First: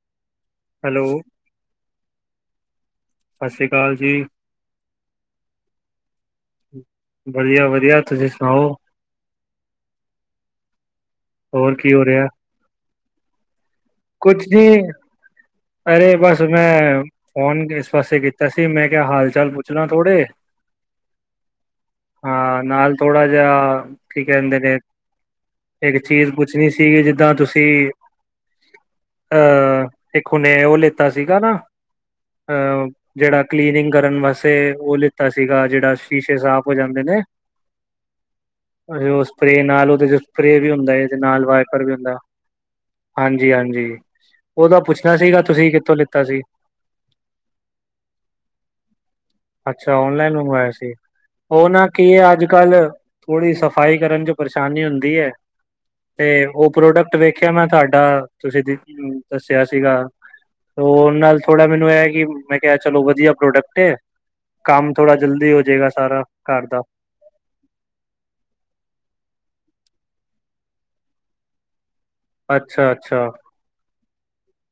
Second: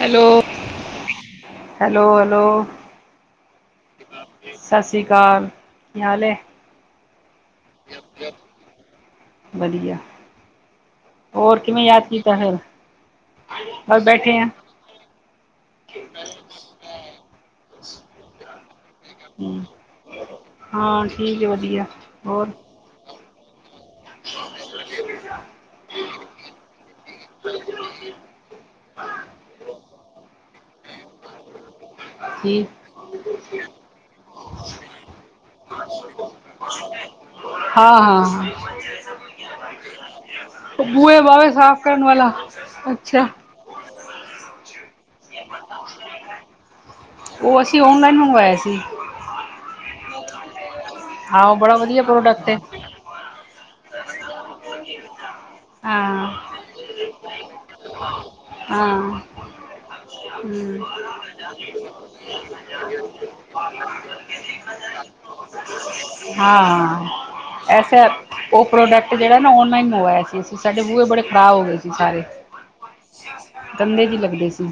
Hello hello hello hello ਸਤਿ ਸ਼੍ਰੀ ਅਕਾਲ ਜੀ ਸਤਿ ਸ਼੍ਰੀ ਅਕਾਲ ਕੀ ਹਾਲ ਹੈ। ਵਧੀਆ ਵਧੀਆ ਤੁਸੀਂ ਸੁਣਾਓ ਵਧੀਆ ਹੋਰ ਕਿਵੇਂ ਕੀ ਯਾਦ ਹੋ ਰਿਹਾ ਕੀਤਾ ਹੈ। [unintelligible] ਕੁਛ ਜੇ ਅਰੇ ਬਸ ਮੈਂ ਫੋਨ ਇਸ ਪਾਸੇ ਕੀਤਾ ਸੀ ਮੈਂ ਕਿਹਾ ਹਾਲ ਚਾਲ ਹੂੰ। ਪੁੱਛ ਲਾ ਥੋੜੇ ਹਾਂ ਠੀਕ ਹੈ ਵਧੀਆ ਹੋਰ ਹਾਂ ਨਾਲ ਥੋੜਾ ਜਿਹਾ ਕੀ ਕਹਿੰਦੇ ਨੇ। ਇੱਕ ਚੀਜ਼ ਪੁੱਛਣੀ ਸੀਗੀ ਜਿੱਦਾਂ ਤੁਸੀਂ, ਅਹ ਇੱਕ ਹੁਣੇ ੳਹਨੇ ਉਹ ਲਿੱਤਾ ਸੀਗਾ ਨਾ। ਠੀਕ ਅਹ ਜਿਹੜਾ ਕਲੀਨਿੰਗ ਕਰਨ ਵਾਸਤੇ ਉਹ ਲਿੱਤਾ ਸੀਗਾ ਜਿਹੜਾ ਸ਼ੀਸ਼ੇ ਸਾਫ਼ ਹੋ ਜਾਂਦੇ ਨੇ। ਹਾਂ-ਹਾਂ ਉਹ ਸਪਰੇ ਨਾਲ ਉਹਦੇ ਚ ਸਪਰੇ ਵੀ ਹੁੰਦਾ ਏ ਤੇ ਬੂਹੇ ਨਾਲ ਬਾਵੇ ਸਾਫ਼ ਵਾਇਪਰ ਵੀ ਕਰਨ ਹੁੰਦਾ। ਵਾਲਾ ਅੱਛਾ! ਹਾਂਜੀ [inaudible] ਉਹਦਾ ਪੁੱਛਣਾ ਸੀਗਾ ਤੁਸੀਂ ਕਿੱਥੋਂ ਲਿੱਤਾ ਸੀ? ਉਹ ਅਸੀਂ ਔਨਲਾਈਨ ਮੰਗਵਾਇਆ ਸੀ ਅੱਛਾ ਔਨਲਾਈਨ ਮੰਗਵਾਇਆ ਸੀ। ਹਾਂ ਉਹ ਬੜਾ ਨਾ ਵਧੀਆ ਕੀ ਹੈ ਅੱਜ ਪ੍ਰੋਡਕਟ ਕੱਲ੍ਹ ਥੋੜੀ ਸਫ਼ਾਈ ਕਰਨ ਚ ਪਰੇਸ਼ਾਨੀ ਹੁੰਦੀ ਏ। ਹਾਂ। ਤੇ ਉਹ ਪ੍ਰੋਡਕਟ ਵੇਖਿਆ ਮੈਂ ਤੁਹਾਡਾ ਤੁਸੀਂ, ਹਾਂ ਹਮ ਦੱਸਿਆ ਸੀਗਾ ਹੂੰ ਉਹ ਨਾਲ, ਥੋੜਾ ਮੈਨੂੰ ਇਹ ਕਿ ਮੈਂ ਕਿਹਾ ਚਲੋ ਵਧੀਆ, ਪ੍ਰੋਡਕਟ ਕੰਮ ਥੋੜਾ ਜਲਦੀ ਜਾਏਗਾ ਸਾਰਾ ਘਰ ਦਾ ਹਾਂ ਐਸੇ, ਉਹ ਪ੍ਰੋਡਕਟ ਜਿਹੜਾ ਨਾ ਔਨਲਾਈਨ ਮੰਗਵਾਇਆ ਸੀ। ਸਾਡੇ ਬੂਹੇ ਬੜੇ ਖ਼ਰਾਬ ਹੋ ਗਏ ਸੀ ਸਾਰੇ। ਅੱਛਾ- ਅੱਛਾ ਗੰਦੇ ਜੇ ਲੱਗਦੇ ਸੀ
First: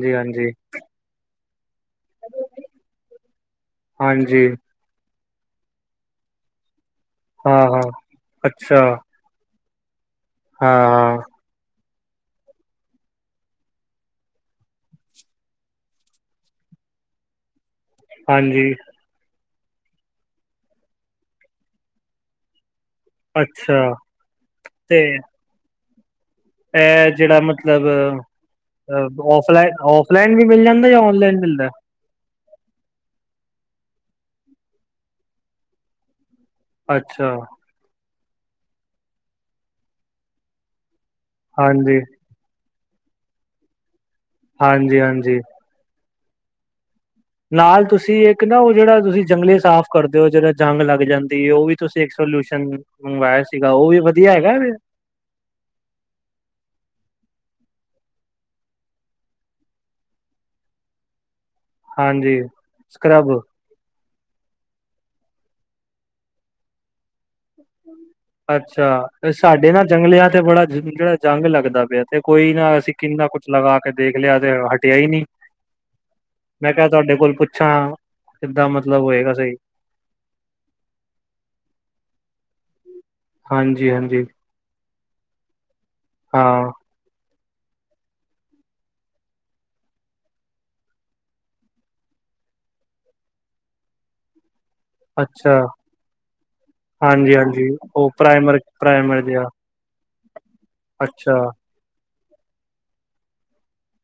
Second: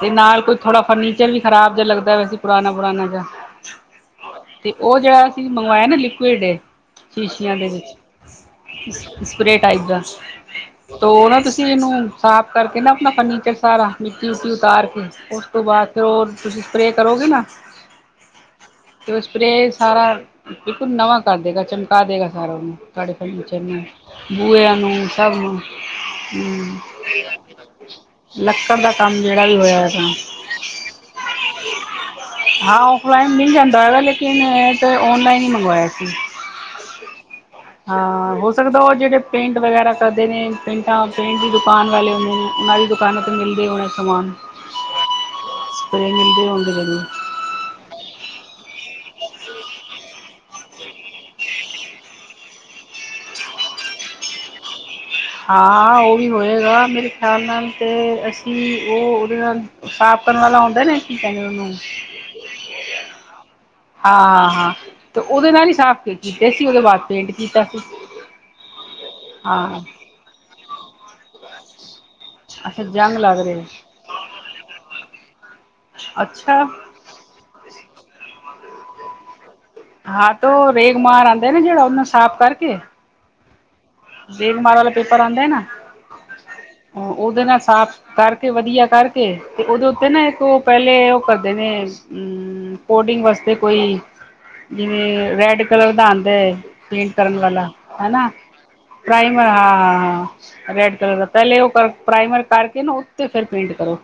ਤੇ ਨਾਲ ਹਾਂਜੀ ਕੋਈ ਥੋੜਾ ਫਰਨੀ ਵੀ ਖਰਾਬ ਜਿਹਾ ਲੱਗਦਾ ਵੈਸੇ ਪੁਰਾਣਾ- ਪੁਰਾਣਾ ਜਿਹਾ। ਹਾਂਜੀ ਤੇ ਉਹ ਜਿਹੜਾ ਅਸੀਂ ਮੰਗਵਾਇਆ ਨਾ ਲਿਕੁਿਡ ਸ਼ੀਸ਼ਿਆਂ ਹਾਂ ਦੇ ਹਾਂ ਅੱਛਾ ਵਿੱਚ ਸਪਰੇ ਟਾਈਪ ਦਾ। ਹਾਂ ਹਾਂ ਤੋ ਨਾ ਤੁਸੀਂ ਇਹਨੂੰ ਸਾਫ ਕਰਕੇ ਨਾ ਆਪਣਾ ਫਰਨੀਚਰ ਸਾਰਾ ਮਿੱਟੀ ਉਟੀ ਉਤਾਰ ਕੇ। ਉਸ ਤੋਂ ਬਾਅਦ ਫਿਰ ਉਹ ਤੁਸੀਂ ਸਪਰੇਅ ਕਰੋਗੇ ਨਾ। ਹਾਂਜੀ ਸਪਰੇ ਸਾਰਾ ਬਿਲਕੁਲ ਨਵਾਂ ਕਰ ਦੇਗਾ ਚਮਕਾ ਦੇਗਾ ਸਾਰਾ ਉਹਨੂੰ ਕਰ ਅੱਛਾ ਬੁਏ ਆ ਨੂੰ ਤੇ ਸਭ ਨੂੰ ਹਮ ਇਹ ਜਿਹੜਾ ਮਤਲਬ! ਲੱਕੜ ਦਾ ਕੰਮ ਜਿਹੜਾ ਵੀ ਔਫਲਾਈ ਹੋਇਆ ਤਾਂ ਔਫਲਾਈਨ ਵੀ ਮਿਲ ਜਾਂਦਾ ਜਾਂ ਔਨਲਾਈਨ ਮਿਲਦਾ? ਹਾਂ ਔਫਲਾਈਨ ਮਿਲ ਜਾਂਦਾ ਹੈਗਾ ਲੇਕਿਨ ਇਹ ਤਾਂ ਔਨਲਾਈਨ ਹੀ ਮੰਗਵਾਇਆ ਸੀ। ਅੱਛਾ! ਹਾਂ ਹੋ ਸਕਦਾ ਉਹ ਜਿਹੜੇ ਪੇਂਟ ਵਗੈਰਾ ਕਰਦੇ ਨੇ। ਪਿੰਟਾਂ- ਪਿੰਟ ਦੀ ਦੁਕਾਨ ਹਾਂਜੀ ਵਾਲੇ ਹੁੰਦੇ ਨੇ ਉਹਨਾਂ ਦੀ ਦੁਕਾਨਾਂ 'ਤੇ ਮਿਲਦੇ ਹੋਣਾ ਸਮਾਨ ਹਾਂਜੀ- ਹਾਂਜੀ ਸਪਰੇ ਮਿਲਦੇ ਹੁੰਦੇ ਜੀ ਨਾਲ ਤੁਸੀਂ ਇੱਕ ਨਾ ਉਹ ਜਿਹੜਾ ਤੁਸੀਂ ਜੰਗਲੇ ਸਾਫ਼ ਕਰਦੇ ਹੋ, ਜਿਹੜਾ ਜੰਗ ਲੱਗ ਜਾਂਦੀ ਏ। ਉਹ ਵੀ ਤੁਸੀਂ ਇੱਕ ਸੋਲਿਊਸ਼ਨ, ਮੰਗਵਾਇਆ ਸੀਗਾ ਉਹ ਵੀ ਵਧੀਆ ਹੈਗਾ ਵੀ। ਹਾਂ ਉਹ ਵੀ ਹੋਏਗਾ ਮੇਰੇ ਖਿਆਲ ਨਾਲ ਤੇ ਅਸੀਂ ਉਹ ਉਹਦੇ ਨਾਲ ਸਾਫ਼ ਕਰਨ ਵਾਲਾ ਆਉਂਦਾ ਨਾ ਕਹਿੰਦੇ ਉਹ ਨੂੰ? ਹਾਂਜੀ ਸਕ੍ਰਬ ਹਾਂ -ਹਾਂ ਹਾਂ ਤੇ ਉਹਦੇ ਨਾਲ ਹੀ ਸਾਫ਼ ਕੇ ਕੀਤੇ ਸੀ ਉਹਦੇ ਬਾਅਦ ਪੇਂਟ ਕੀਤਾ ਸੀ। ਅੱਛਾ ਸਾਡੇ ਹਾਂ ਨਾ ਜੰਗਲਿਆਂ ਤੇ ਬੜਾ ਜਿਹੜਾ ਜੰਗ ਲੱਗਦਾ ਪਿਆ ਤੇ ਕੋਈ ਨਾ ਅੱਛਾ ਅਸੀਂ ਜੰਗ ਕਿੰਨਾ ਲੱਗ ਕੁਛ ਰਹੇ ਲਗਾ ਕੇ ਦੇਖ ਲਿਆ ਤੇ ਹਟਿਆ ਹੀ ਨਹੀਂ। ਅੱਛਾ ਮੈਂ ਕਹਿ ਤੁਹਾਡੇ ਕੋਲ ਪੁੱਛਾਂ ਕਿੱਦਾਂ ਮਤਲਬ ਹੋਏਗਾ ਸਹੀ। ਹਾਂ ਤੇ ਉਹ ਰੇਗਮਾਰ ਆਉਂਦਾ ਨਾ ਜਿਹੜਾ ਉਹਨੂੰ ਸਾਫ਼ ਕਰਕੇ, ਹਾਂਜੀ- ਹਾਂਜੀ ਦੇਗਮਾਰ ਵਾਲਾ ਪੇਪਰ ਆਦਾ ਨਾ ਹਾਂ ਉਹਦੇ ਨਾਲ ਸਾਫ਼ ਕਰਕੇ ਵਧੀਆ ਕਰਕੇ, ਤੇ ਉਹਦੇ ਉੱਤੇ ਨਾ, ਇੱਕ ਉਹ ਪਹਿਲੇ ਉਹ ਕਰਦੇ ਨੇ, ਹੂੰ। ਕੋਡਿੰਗ ਵਾਸਤੇ ਕੋਈ, ਜਿਵੇਂ ਅੱਛਾ ਰੈਡ ਕਲਰ, ਦਾ ਆਂਦਾ। ਪੇਂਟ ਕਰਨ ਹਾਂਜੀ-ਹਾਂਜੀ ਵਾਲਾ, ਹਨਾ। [unintelligible] ਪ੍ਰਾਈਮਰ ਹਾਂ, ਹਾਂ, ਹਾਂ ਰੈਡ ਕਲਰ ਦਾ, ਪਹਿਲੇ ਉਹ ਪ੍ਰਾਈਮਰ ਕਰਕੇ। ਨਾ ਉੱਤੇ ਫੇਰ ਪੇਂਟ ਕਰੋ।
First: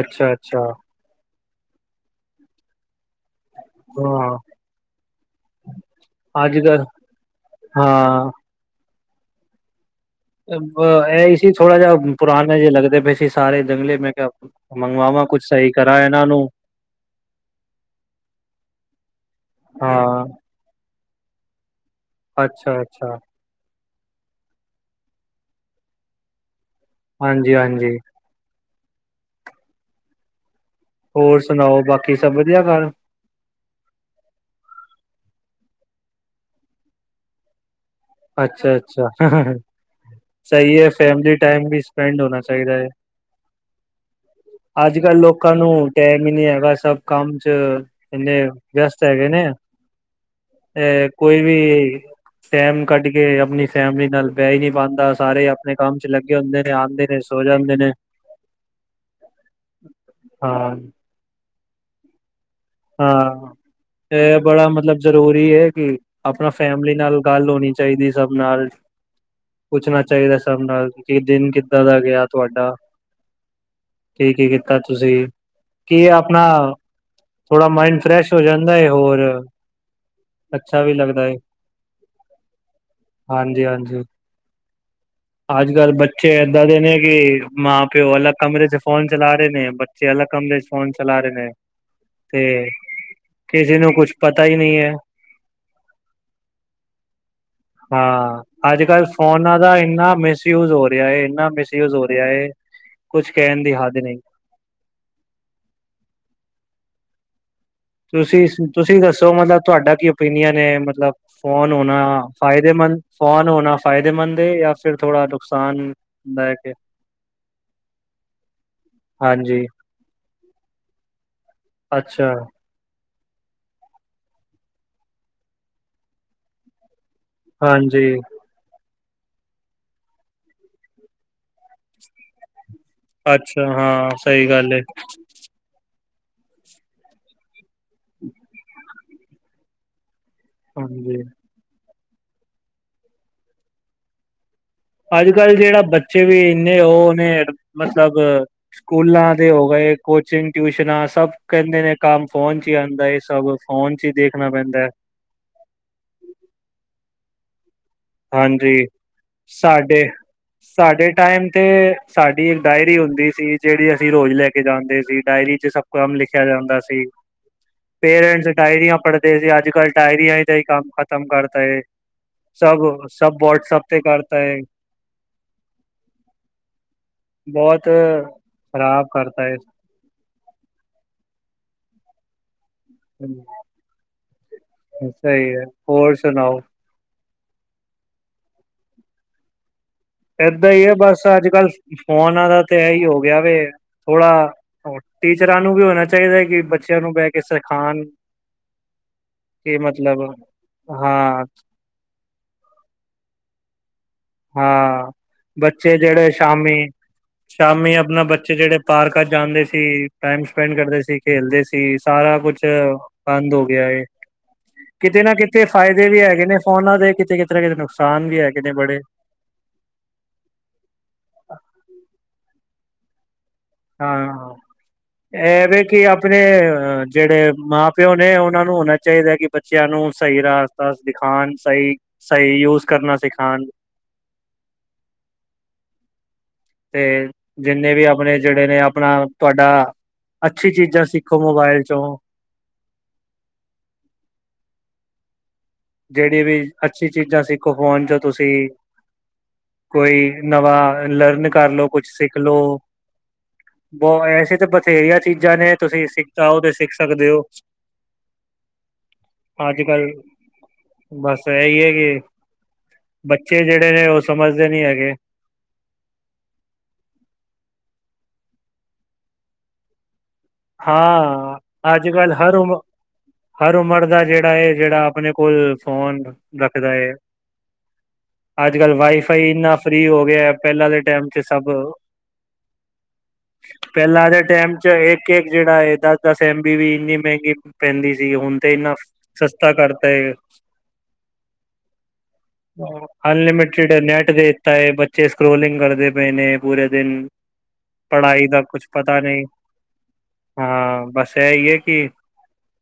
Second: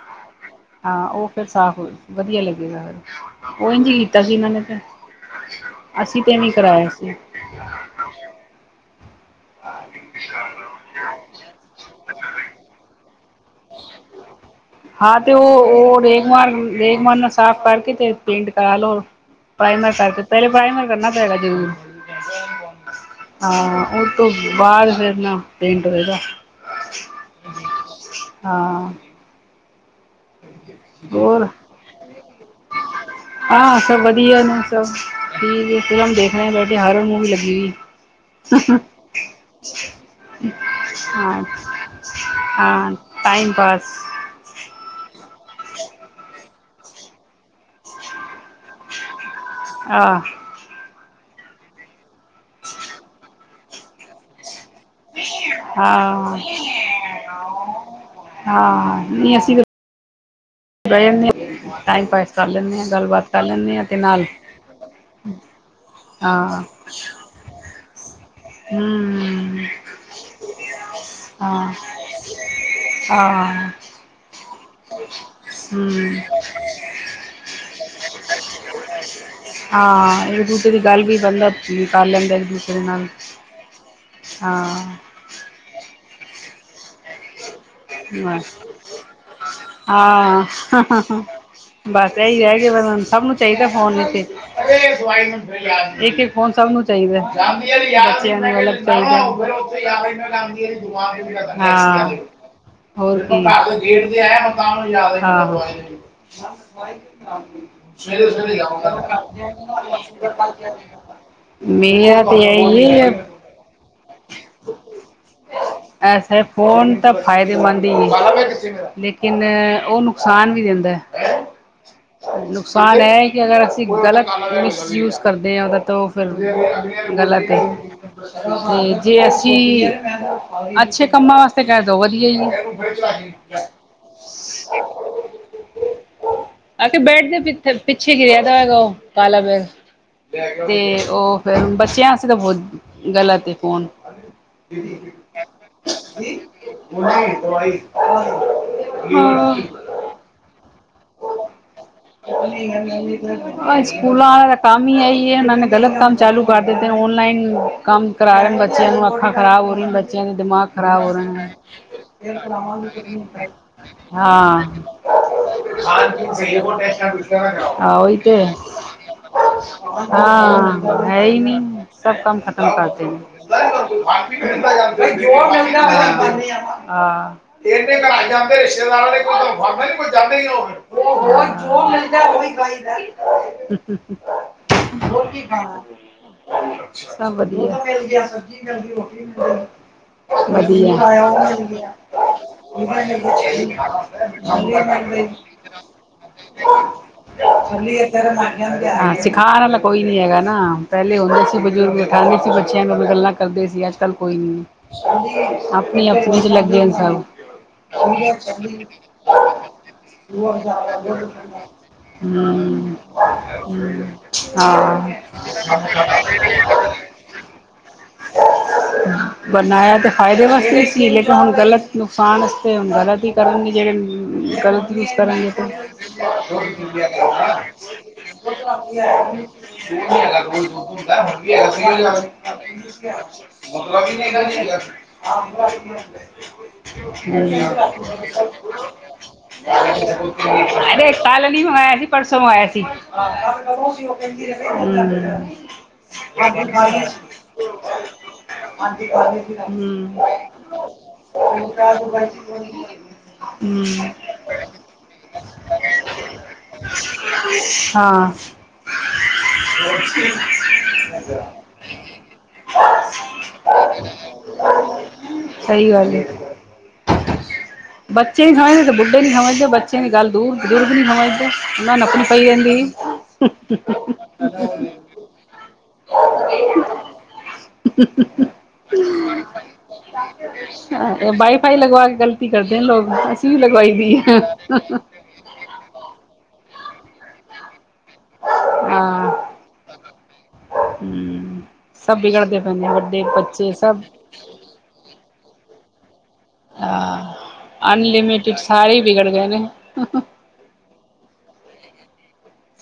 ਅੱਛਾ-ਅੱਛਾ, ਹਾਂ, ਉਹ ਫੇਰ ਸਾਫ਼, ਵਧੀਆ ਲੱਗੇਗਾ ਫੇਰ। ਉਹ ਇਨ ਕੀਤਾ ਸੀ, ਹਾਂ ਇਹਨਾਂ ਨੇ ਫੇਰ, ਅਸੀਂ ਤੇ ਨੀ ਅੱਜ ਕੱਲ ਕਰਾਇਆ ਸੀ। ਹਾਂ, ਇਹ ਸੀ ਹ ਥੋੜਾ ਜਾ, ਪੁਰਾਣੇ ਜੇ, ਲੱਗਦੇ ਪਏ ਸੀ। ਸਾਰੇ ਜੰਗਲੇ ਮੈਂ ਕਿਹਾ ਹਾਂ ਮੰਗਵਾਵਾਂ ਤੇ ਕੁਛ ਉਹ। ਸਹੀ ਕਰਾਂ ਉਹ ਇਹਨਾਂ ਨੂੰ ਰੇਗਮਾਰ, ਰੇਗਮਾਰ ਨਾਲ ਸਾਫ਼ ਕਰਕੇ ਤੇ। ਪਿੰਟ ਕਰਾ ਲਓ। ਪ੍ਰਾਈਮਰ ਕਰਕੇ, ਹਾਂ ਪਹਿਲੇ ਪ੍ਰਾਈਮਰ ਕਰਨਾ ਪਏਗਾ ਜਰੂਰ। ਅੱਛਾ-ਅੱਛਾ। ਹਾਂ, ਉਹ ਤੋਂ ਬਾਅਦ, ਫੇਰ ਨਾ ਪਿੰਟ ਹੋਏਗਾ। ਹਾਂਜੀ, ਹਾਂਜੀ। ਹਾਂ, [inaudible] ਹੋਰ ਸੁਣਾਓ? ਬਾਕੀ ਸਭ ਵਧੀਆ ਘਰ? ਹਾਂ, ਸਭ ਵਧੀਆ, ਸਭ ਠੀਕ ਫਿਲਮ ਦੇਖ ਆਏ ਨੇ ਬਾਹਰ ਮੂਵੀ ਲੱਗੀ ਹੋਈ ਸੀ। ਅੱਛਾ, ਅੱਛਾ। ਸਹੀ ਹੈ, ਫੈਮਲੀ ਹਾਂ ਟਾਈਮ ਵੀ ਸਪੈਂਡ, ਹੋਣਾ ਚਾਹੀਦਾ ਹੈ। ਹਾਂ ਟਾਈਮ ਪਾਸ। ਅੱਜ-ਕੱਲ ਲੋਕਾਂ ਨੂੰ, ਟਾਈਮ ਹੀ ਨਹੀਂ, ਹੈਗਾ ਸਭ ਕੰਮ ਚ ਕਹਿੰਦੇ ਹੇ। ਵਿਅਸਤ ਹੈਗੇ, ਨੇ ਆਹ ਤੇ ਕੋਈ ਵੀ ਟੈਮ ਕੱਢ ਕੇ। ਆਪਣੀ ਫੈਮਿਲੀ ਨਾਲ, ਬਹਿ ਹੀ ਨਹੀਂ ਪਾਂਦਾ। ਸਾਰੇ ਆਪਣੇ ਕੰਮ ਚ, ਲੱਗੇ ਹਾਂ ਹੁੰਦੇ ਨੇ। ਆਂਦੇ ਨੇ ਸੋ ਜਾਂਦੇ ਨੇ। ਹਾਂ ਨਹੀਂ ਅਸੀਂ ਹਾਂ, ਬਹਿ ਟਾਈਮ ਪਾਸ ਕਰ ਲੇਦੇ ਨੇ। ਹਾਂ, ਇਹ ਬੜਾ ਮਤਲਬ ਜ਼ਰੂਰੀ ਹੈ, ਕਿ ਆਪਣਾ ਹਾਂ ਫੈਮਿਲੀ ਨਾਲ ਗੱਲ ਹੋਣੀ। ਚਾਹੀਦੀ ਸਭ ਨਾਲ। ਹੂੰ ਪੁੱਛਣਾ ਚਾਹੀਦਾ, ਸਭ ਨਾਲ ਕਿ ਦਿਨ ਹਾਂ ਕਿੱਦਾਂ ਦਾ, ਗਿਆ ਤੁਹਾਡਾ। ਹਾਂ। ਕੀ- ਕੀ ਕੀਤਾ ਤੁਸੀਂ, ਕੀ ਹਮ ਆਪਣਾ। ਥੋੜਾ ਮਾਇੰਡ ਫਰੈਸ਼, ਹੋ ਜਾਂਦਾ ਏ ਹੋਰ, ਹਾਂ, ਇੱਕ ਦੂਜੇ ਦੀ ਅੱਛਾ ਗੱਲ ਵੀ ਲੱਗਦਾ ਹੈ ਬੰਦਾ ਕਰ ਲੈਂਦਾ, ਇੱਕ ਦੂਸਰੇ ਦੇ ਨਾਲ। ਹਾਂਜੀ- ਹਾਂਜੀ। ਹਾਂ। ਅੱਜ-ਕੱਲ ਬੱਚ ਬੱਚੇ ਇਦਾਂ ਦੇ ਨੇ ਕਿ, ਮਾਂ ਪਿਓ ਅਲਗ ਬਸ ਕਮਰੇ ਚ, ਫੋਨ ਚਲਾ ਰਹੇ ਨੇ, ਬੱਚੇ ਅਲਗ ਕਮਰੇ ਹਾਂ ਫੋਨ ਚਲਾ ਰਹੇ ਨੇ। ਬਸ ਇਹੀ ਤੇ ਰਹਿ ਗ। ਸਭ ਨੂੰ ਚਾਹੀਦਾ ਕਿਸੇ ਨੂੰ ਫੋਨ, ਕੁਛ ਵਿੱਚ ਇੱਕ, ਪਤਾ ਹੀ ਨਹੀਂ ਹੈ ਇੱਕ ਫੋਨ ਸਭ ਨੂੰ ਸਹੀ ਐ। ਬੱਚਿਆ ਹਾਂ ਨੁੰ ਅਲਗ ਅੱਜ ਕੱਲ੍ਹ ਚਾਹੀਦਾ ਹੈ। ਫੋਨਾਂ ਦਾ ਇੰਨਾ ਮਿਸਯੂਜ ਹੋ ਰਿਹਾ ਹੈ ਇੰਨਾ ਹਾ, ਮਿਸਯੂਜ ਹੋ ਨਾਲ ਰਿਹਾ ਹੈ ਕੁਛ ਦੇ ਕਹਿਣ ਦੀ ਹੱਦ ਗੇਟ ਨਹੀਂ ਦੇ ਆਇਆ। ਹਾਂ, ਆਹੋ, ਆਹੋ। ਤੁਸੀਂ, ਤੁਸੀਂ ਦੱਸੋ ਮਤਲਬ ਤੁਹਾਡਾ ਕੀ ਓਪੀਨੀਅਨ ਹੈ। ਮਤਲਬ ਫੋਨ ਹੋਣਾ ਮੇਰਾ ਤੇ ਇਹੀ ਫਾਇਦੇਮੰਦ ਹੈ ਕੌਨ ਹੋਣਾ ਫਾਇਦੇਮੰਦ ਏ ਜਾਂ ਫੇਰ ਥੋੜਾ ਨੁਕਸਾਨ ਐਸਾ ਹੈ ਲੈ ਕੇ। ਫ਼ੋਨ ਤਾਂ ਫਾਇਦੇਮੰਦ ਹੀ ਹੈ। ਲੇਕਿਨ ਹਾਂਜੀ ਉਹ ਨੁਕਸਾਨ ਵੀ ਦਿੰਦਾ। ਅੱਛਾ। ਨੁਕਸਾਨ ਇਹ ਹੈ, ਕਿ ਅਗਰ ਅਸੀਂ ਗਲਤ, ਮਿਸਯੂਜ ਕਰਦੇ ਹਾਂ ਉਹਦਾ। ਤਾਂ ਉਹ ਫੇਰ ਗਲਤ ਹੈ। ਹਾਂਜੀ ਤੇ ਜੇ ਅਸੀਂ, ਅੱਛੇ ਕੰਮਾਂ ਵਾਸਤੇ ਕਹਿ ਦਓ ਵਧੀਆ ਜੀ [unintelligible] [inaudible] ਅੱਛਾ ਹਾਂ ਸਹੀ ਗੱਲ ਹੈ ਆ ਕੇ ਬੈਡ ਦੇ ਪਿੱਛੇ ਗਿਰਿਆ ਦਾ ਉਹ ਕਾਲਾ ਬੈਗ ਤੇ ਹਾਂਜੀ ਉਹ ਫੇਿਰ, ਬੱਚਿਆਂ ਵਾਸਤੇ ਤਾਂ ਬਹੁਤ ਗਲਤ ਏ ਫੋਨ ਅੱਜ ਕੱਲ੍ਹ ਜਿਹੜਾ ਬੱਚੇ ਵੀ ਜੰਨੇ ਉਹ ਨੇ, ਮਤਲਬ ਸਕੂਲਾਂ ਦੇ ਹਾਂ ਹੋ ਗਏ। ਕੋਚਿੰਗ ਟਿਊਸ਼ਨਾਂ ਸਭ ਕਹਿੰਦੇ ਨੇ। ਕੰਮ ਫੋਨ ਚ ਹੀ ਆਉਂਦਾ ਹੈ। ਸਭ ਫੋਨ ਚ ਹੀ ਦੇਖਣਾ ਪੈਂਦਾ ਹੈ। ਏਹੀ ਹੈ ਇਹਨਾਂ ਨੇ, ਗਲਤ ਕੰਮ ਚਾਲੂ ਕਰ ਦਿੱਤੇ ਨੇ। ਔਨਲਾਈਨ ਕੰਮ। ਕਰਾ ਰਹੇ ਨੇ, ਹਾਂਜੀ ਬੱਚਿਆਂ ਨੂੰ ਅੱਖਾਂ ਖਰਾਬ ਹੋ ਰਹੀਆਂ, ਸਾਡੇ ਬੱਚਿਆਂ ਦੇ ਦਿਮਾਗ਼ ਖਰਾਬ ਸਾਡੇ ਹੋ ਰਹੇ ਟਾਈਮ ਨੇ ਤੇ ਸਾਡੀ ਇੱਕ ਡਾਇਰੀ ਹੁੰਦੀ ਸੀ। ਜਿਹੜੀ ਅਸੀਂ ਰੋਜ਼ ਲੈ ਕੇ ਹਾਂ ਜਾਂਦੇ ਸੀ ਡਾਇਰੀ ਸਭ ਕੰਮ ਲਿਖਿਆ ਜਾਂਦਾ ਸੀ ਹਾਂ ਉਹੀ ਤੇ ਪੇਰੈਂਟਸ ਡਾਇਰੀਆਂ ਪੜ੍ਹਦੇ ਸੀ ਅੱਜ ਲਾਈਟ, ਆਏ ਨਾ ਆਏ ਕੰਮ ਹਾਂ ਹੈ ਖਤਮ ਹੀ ਕਰ ਤਾ ਏ। ਨਹੀਂ ਸਭ ਕਮ ਖਤਮ ਕਰਤੇ ਤੇ ਕਰਤਾ ਹੈ ਆ ਬਹੁਤ ਏਦੇ ਘਰ ਜਾ ਕੇ, ਖ਼ਰਾਬ ਰਿਸ਼ਤੇਦਾਰਾ ਕੋਈ, ਕਰਤਾ ਹੈ ਫਾਇਦਾ ਨੀ ਕੋਈ ਤਦੇ ਉ ਓਹੋ ਜੋ ਆਏ ਗਾ ਓਹੀ ਖਾਂਈ [inaudible] [inaudible] ਸਹੀ ਹੈ ਹੋਰ ਸੁਣਾਓ ਸਭ ਵਧੀਆ, ਮਿਲ ਗਿਆ ਸਬਜ਼ੀ ਨਾਲ ਏਦਾਂ ਹੀ ਹੈ ਬਸ ਅੱਜ -ਕੱਲ ਫੋਨਾਂ ਦਾ ਤੇ ਇਹੀ ਉਹਦਾ ਮਿਲ ਹੋ ਗਿਆ ਵੇ, ਥੋੜਾ ਗਿਆ ਮਿਲ ਗਈ ਟੀਚਰਾਂ ਨੂੰ ਵੀ ਹੋਣਾ ਚਾਹੀਦਾ ਚਾਹੀਦਾ ਕਿ, ਬੱਚਿਆਂ ਨੂੰ ਬਹਿ ਕੇ ਛੱਲੀ ਸਿਖਾਉਣ ਇੱਥੇ ਰਮਾਈਆਂ ਦੇ ਆ ਹਾਂ ਸਿਖਾਉਣ ਵਾਲਾ ਕਿ ਕੋਈ ਨਹੀਂ ਮਤਲਬ ਹੈਗਾ ਨਾ ਪਹਿਲੇ ਹਾਂ ਹੁੰਦੇ ਸੀ ਬਜ਼ੁਰਗ ਬੱਚਿਆਂਨਾਲ ਗੱਲਾਂ ਕਰਦੀ ਸੀ ਆੱਜ- ਕੱਲ ਕੋਈ ਨ ਹਾਂ ਬੱਚੇ ਜਿਹੜੇ ਆਪੋ ਚ ਸ਼ਾਮੀ ਲੱਗੇ ਸਨ। ਸ਼ਾਮੀ ਆਪਣਾ, ਬੱਚੇ ਜਿਹੜੇ ਪਾਰਕਾਂ ਜਾਂਦੇ ਸੀ, ਟਾਈਮ ਉਹ ਸਪੈਂਡ ਜਾ ਕਰਦੇ ਰਿਹਾ ਸੀ ਖੇਲਦੇ ਸੀ ਸਾਰਾ ਕੁਛ ਹਮ ਬੰਦ ਹੋ ਗਿਆ ਏ, ਹਮ, ਹਾਂ ਕਿਤੇ ਨਾ ਕਿਤੇ ਫਾਇਦੇ ਵੀ, ਹੈਗੇ ਨੇ ਫੋਨਾਂ ਦੇ ਕਿਤੇ, ਕਿਤਰੇ ਨੁਕਸਾਨ ਵੀ ਹੈਗੇ ਨੇ ਬੜੇ ਬਣਾਇਆ ਤੇ ਫਾਇਦੇ ਵਾਸਤੇ ਸੀ, ਲੇਕਿਨ ਹੁਣ ਗ਼ਲਤ ਨੁਕਸਾਨ ਵਸਤੇ ਹੁਣ ਗਲਤ ਹੀ ਕਰਨਗੇ ਹਾਂ ਜੇਹੜੇ ਗਲਤ ਯੂਜ ਕਰਨਗੇ ਇਹ ਵੇ ਕਿ ਆਪਣੇ ਅ ਜਿਹੜੇ ਮਾਂ ਪਿਓ ਨੇ ਉਹਨਾਂ ਨੂੰ ਹੋਣਾ ਚਾਹੀਦਾ ਕਿ ਬੱਚਿਆਂ ਨੂੰ ਸਹੀ ਰਸਤਾ ਦਿਖਾਣ ਸਹੀ [unintelligible] [inaudible] ਸਹੀ ਯੂਜ, ਕਰਨਾ ਸਿਖਾਉਣ [unintelligible] [inaudible] ਤੇ ਜਿੰਨੇ ਵੀ ਆਪਣੇ ਜਿਹੜੇ ਨੇ ਆਪਣਾ ਤੁਹਾਡਾ ਅੱਛੀ ਚੀਜ਼ਾਂ ਇੱਕ ਸਿੱਖੋ ਸਾਲ ਨੀ ਮੋਬਾਇਲ ਮੰਗਵਾਆ ਸੀ ਚੋਂ ਪਰਸੋਂ [inaudible] ਪਰਸੋ ਆਇਆ ਸੀ। ਜਿਹੜੀ ਵੀ, ਅੱਛੀ ਚੀਜ਼ਾਂ ਸਿੱਖੋ, ਫੋਨ ਚੋ ਤੁਸੀਂ ਹੂੰ। ਹੂੰ ਕੋਈ ਨਵਾਂ ਲਰਨ, ਹਮ ਕਰਲੋ ਕੁਛ ਸਿੱਖ ਲਓ ਬਹੁ ਐਸੇ ਤਾਂ, ਬਥੇਰੀਆਂ ਚੀਜ਼ਾਂ ਨੇ ਤੁਸੀਂ ਸਿੱਖਓ ਤੇ ਸਿੱਖ ਸਕਦੇ ਹੋ ਹਾਂ ਅੱਜ- ਕੱਲ੍ਹ ਬਸ ਇਹੀ ਹੈ ਕਿ, ਬੱਚੇ ਜਿਹੜੇ ਨੇ ਉਹ ਸਮਝਦੇ ਨੀ ਹੈਗੇ ਸਹੀ ਗੱਲ ਏ ਬੱਚੇ ਵੀ ਖਾਏ ਤੇ ਬੁੱਢੇ ਨੀ ਖਾਵੇ ਬੱਚਿਆਂ ਦੀ ਗੱਲ ਦੂਰ ਜ਼ੂਰ ਵੀ ਨਹੀਂ ਹੋਵ ਹਾਂ ਉਹਨਾਂ ਅੱਜ ਨਪਣੀ ਕੱਲ ਪਈ ਹਰ ਉਮ ਜਾਂਦੀ ਹਰ ਸੀ [inaudible] ਉਮਰ ਦਾ ਜਿਹੜਾ ਹੈ ਜਿਹੜਾ ਆਪਣੇ ਕੋਲ ਫੋਨ ਰੱਖਦਾ ਏ, ਅੱਜ -ਕੱਲ ਵਾਈਫਾਈ ਇਨਾ ਫਰੀ ਹੋ ਗਿਆ, ਪਹਿਲਾਂ ਦੇ ਟਾਈਮ ਚ ਸਭ ਵਾਈਫਾਈ ਲਗਵਾ ਕੇ ਗ਼ਲਤੀ ਕਰਦੇ ਨੇ ਲੋਕ ਅਸੀਂ ਵੀ ਲਗਵਾਈ ਦੀ ਪਹਿਲਾਂ ਹੈ ਦੇ ਟੈਮ ਚ ਹੈਗੇ ਕੇਕ ਜਿਹੜਾ ਹੈ ਦਸ -ਦਸ ਐਮ ਬੀ ਵੀ ਇੰਨੀ ਮਹਿੰਗੀ ਕਹਿਦੀ ਸੀ, ਹੁਣ ਤੇ ਇੰਨਾ ਹਾਂ ਸਸਤਾ ਕਰਤਾ ਹੈ ਹਮ ਸਭ ਬਿਗੜਦੇ ਪਏ ਨੇ ਵੱਡੇ ਬੱਚੇ ਅਨਲਿਮਿਟੇਡ ਸਭ ਨੈਟ ਦੇ ਤਾਂਏ ਬੱਚੇ, ਸਕ੍ਰੋਲਿੰਗ ਕਰਦੇ ਪਏ ਨੇ ਪੂਰੇ ਦਿਨ, ਅ ਪੜ੍ਹਾਈ ਅਨਲਿਮਿਟਿਡ ਦਾ ਕੁਛ ਸਾਰੇ ਪਤਾ ਵਿਗੜ ਨਹੀਂ ਗਏ ਨੇ ਹਾਂ, ਬਸ ਹੈ ਇਹ ਹੈ ਕਿ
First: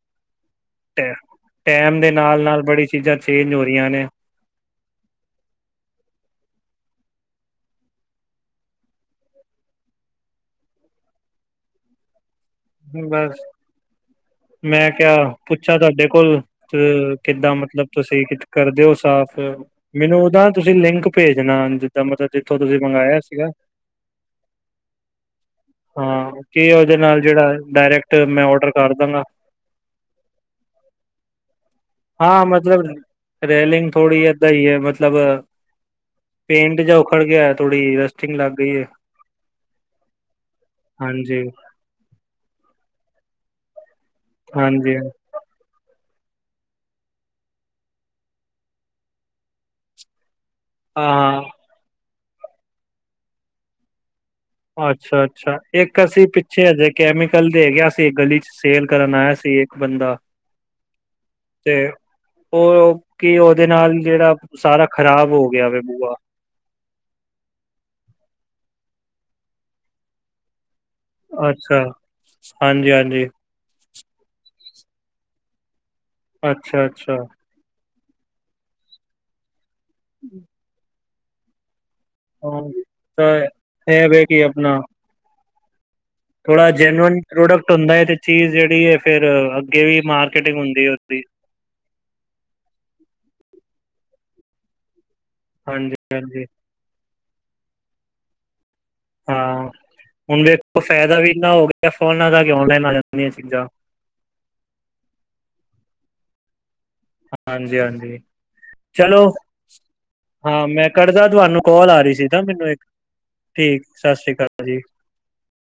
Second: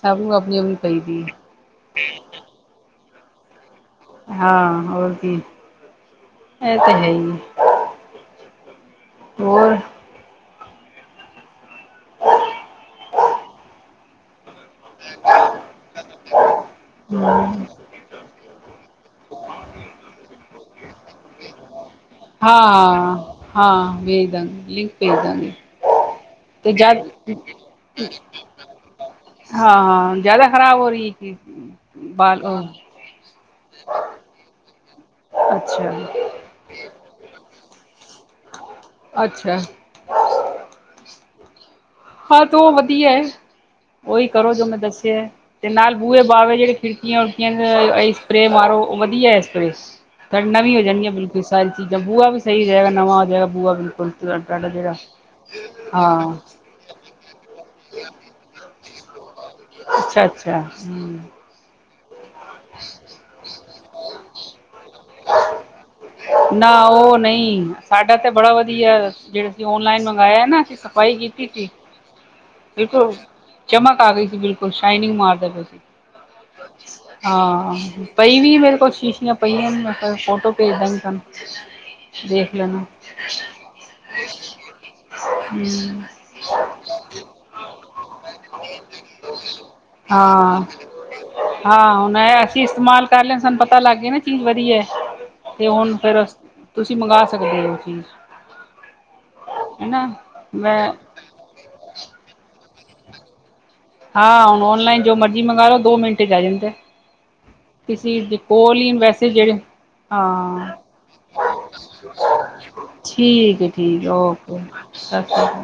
ਸਭ ਨੂੰ, ਆਪਣੀ -ਆਪਣੀ ਪਈ ਦੀ ਏ। ਟੈਮ ਦੇ ਨਾਲ-ਨਾਲ ਬੜੀ ਚੀਜ਼ਾਂ ਚੇਂਜ ਹੋ ਰਹੀਆਂ ਨੇ, ਹਾਂ, ਹੋਰ ਕੀ, ਇਹ ਤਾਂ ਹੈ ਏ ਹੋਰ, ਹੂੰ, ਬਸ ਮੈਂ ਕਿਹਾ ਪੁੱਛਾਂ ਤੁਹਾਡੇ ਕੋਲ, ਕਿੱਦਾਂ ਮਤਲਬ ਤੁਸੀਂ ਕਰ ਦਿਓ ਸਾਫ਼, ਮੈਨੂੰ ਉਹਦਾ ਤੁਸੀਂ ਲਿੰਕ ਭੇਜਣਾ, ਜਿੱਦਾਂ ਮਤਲਬ ਜਿੱਥੋਂ ਤੁਸੀਂ ਹਾਂ ਮੰਗਾਇਆ ਸੀਗਾ। ਹਾਂ ਭੇਜ ਦਾਂਗੇ ਲਿੰਕ ਭੇਜ ਦਾਂਗੇ ਹਾਂ, ਕੀ ਤੇ ਉਹਦੇ ਜਦ ਨਾਲ ਜਿਹੜਾ ਡਾਇਰੈਕਟ ਮੈਂ ਔਡਰ ਕਰਦਾਂਗਾ। ਹਾਂ, ਜਿਆਦਾ ਖ਼ਰਾਬ ਹੋ ਰਹੀ ਕੀ ਹਾਂ ਮਤਲਬ, ਰੇਲਿੰਗ ਥੋੜੀ ਏਦਾਂ ਹੀ ਹੈ ਮਤਲਬ ਅੱਛਾ ਪੇਂਟ ਜਾ ਉਖੜ ਗਿਆ, ਥੋੜੀ ਰਸਟਿੰਗ ਲੱਗ ਗਈ ਐ। ਅੱਛਾ ਹਾਂਜੀ, ਹਾਂ ਤੋ ਉਹ ਵਧੀਆ ਐ, ਉਹੀ ਕਰੋ ਜੋ ਮੈਂ ਹਾਂਜੀ ਦੱਸਿਆ। ਤੇ ਨਾਲ ਬੂਹੇ -ਬਾਵੇ ਜਿਹੜੇ ਖਿੜਕੀਆਂ-ਖਿੜਕੀਆਂ ਸਪਰੇਅ ਮਾਰੋ, ਉਹ ਵਧੀਆ ਐ ਸਪਰੇਅ। ਡਾ ਨਵੀ ਹੋ ਜਾਣੀਆਂ ਹਾਂ ਬਿਲਕੁਲ, ਸਾਰੀ ਚੀਜ਼ਾਂ ਬੂਆ ਵੀ ਸਹੀ ਹੋ ਜਾਏਗਾ ਨਵਾਂ ਹੋ ਜਾਏਗਾ, ਬੂਆ ਬਿਲਕੁਲ ਜਿਹੜਾ ਅੱਛਾ-ਅੱਛਾ, ਇੱਕ ਅਸੀਂ ਹਾਂ ਪਿੱਛੇ ਜੇ ਕੈਮੀਕਲ ਦੇ ਗਿਆ ਸੀ, ਗਲੀ ਚ ਸੇਲ ਕਰਨ ਆਇਆ ਸੀ, ਇੱਕ ਬੰਦਾ ਅੱਛਾ ਅੱਛਾ ਹਮ ਤੇ ਉਹ ਕੀ, ਉਹਦੇ ਨਾਲ ਜਿਹੜਾ ਸਾਰਾ ਖ਼ਰਾਬ ਹੋ ਗਿਆ ਵਾ ਬੂਆ। ਨਾ ਉਹ ਨਹੀਂ, ਸਾਡਾ ਤਾ ਬੜਾ ਵਧੀਆ, ਜਿਹੜਾ ਅਸੀਂ ਔਨਲਾਈਨ ਮੰਗਵਾਇਆ ਨਾ ਅਸੀਂ। ਬਾਈ ਗੀ ਪੀਤੀ ਅੱਛਾ ਹਾਂਜੀ ਦੇਖੋ ਹਾਂਜੀ ਚਮਕ ਆ ਗਈ ਸੀ, ਬਿਲਕੁਲ ਸ਼ਾਈਨਿੰਗ ਮਾਰਦਾ ਪਿਆ ਸੀ, ਅੱਛਾ ਅੱਛਾ ਹਾਂ ਪਈ ਵੀ ਮੇਰੇ ਕੋਲ ਸ਼ੀਸ਼ੀਆਂ ਪਈਆਂ, ਮੈਂ ਕਿਹਾ ਫੋਟੋ ਭੇਜਦਾਂਗੀ ਤਹਾਨੂੰ। ਹਾਂ, ਤਾਂ ਹੈ ਵੇ ਕਿ ਆਪਣਾ ਹੂੰ, ਥੋੜਾ ਜੈਨੂਅਨ ਪ੍ਰੋਡਕਟ ਹੁੰਦਾ ਐ, ਤੇ ਚੀਜ਼ ਜਿਹੜੀ ਏ ਫੇਰ ਅੱਗੇ ਵੀ ਮਾਰਕੀਟਿੰਗ ਹਾਂ ਹੁੰਦੀ ਐ ਉਸਦੀ। ਹਾਂ ਹੁਣ ਅਸੀਂ ਇਸਤੇਮਾਲ ਕਰ ਲਿਆ, ਸਾਨੂੰ ਪਤਾ ਲੱਗ ਗਿਆ ਨਾ ਚੀਜ਼ ਵਧੀਆ, ਤੇ ਹਾਂਜੀ ਹੁਣ ਫਿਰ ਅ, ਹਾਂਜੀ ਤੁਸੀਂ ਮੰਗਾ ਸਕਦੇ ਹੋ ਉਹ ਚੀਜ਼। ਹਾਂ ਹਨਾ ਹੁਣ ਦੇੇਖੋ ਮੈਂ ਫਾਇਦਾ ਵੀ ਇੰਨਾ ਹੋ ਗਿਆ ਫੋਨਾਂ ਦਾ, ਕਿ ਔਨਲਾਈਨ ਆ ਜਾਂਦੀਆਂ ਚੀਜ਼ਾਂ। ਹਾਂ ਹੁਣ ਔਨਲਾਈਨ ਜੋ ਮਰਜ਼ੀ ਮੰਗਾ ਲੋ, ਦੋ ਮਿੰਟ ਚ ਆ ਜਾਂਦਾਂ। ਹਾਂਜੀ ਹਾਂਜੀ ਕਿਸੀ ਦੇ ਕੋਲ ਹੀ ਵੈਸੇ ਚਲੋ ਜਿਹੜੀ ਹਾਂ, ਮੈਂ ਕਰਦਾ ਤੁਹਾਨੂੰ ਕਾਲ ਆ ਰਹੀ ਸੀ ਤਾਂ ਮੈਨੂੰ ਇੱਕ ਠੀਕ ਐ- ਠੀਕ ਐ, ਸਤਿ ਸ਼੍ਰੀ ਓਕੇ ਅਕਾਲ ਜੀ ਸਸ ਰੀ ਕਾਲ।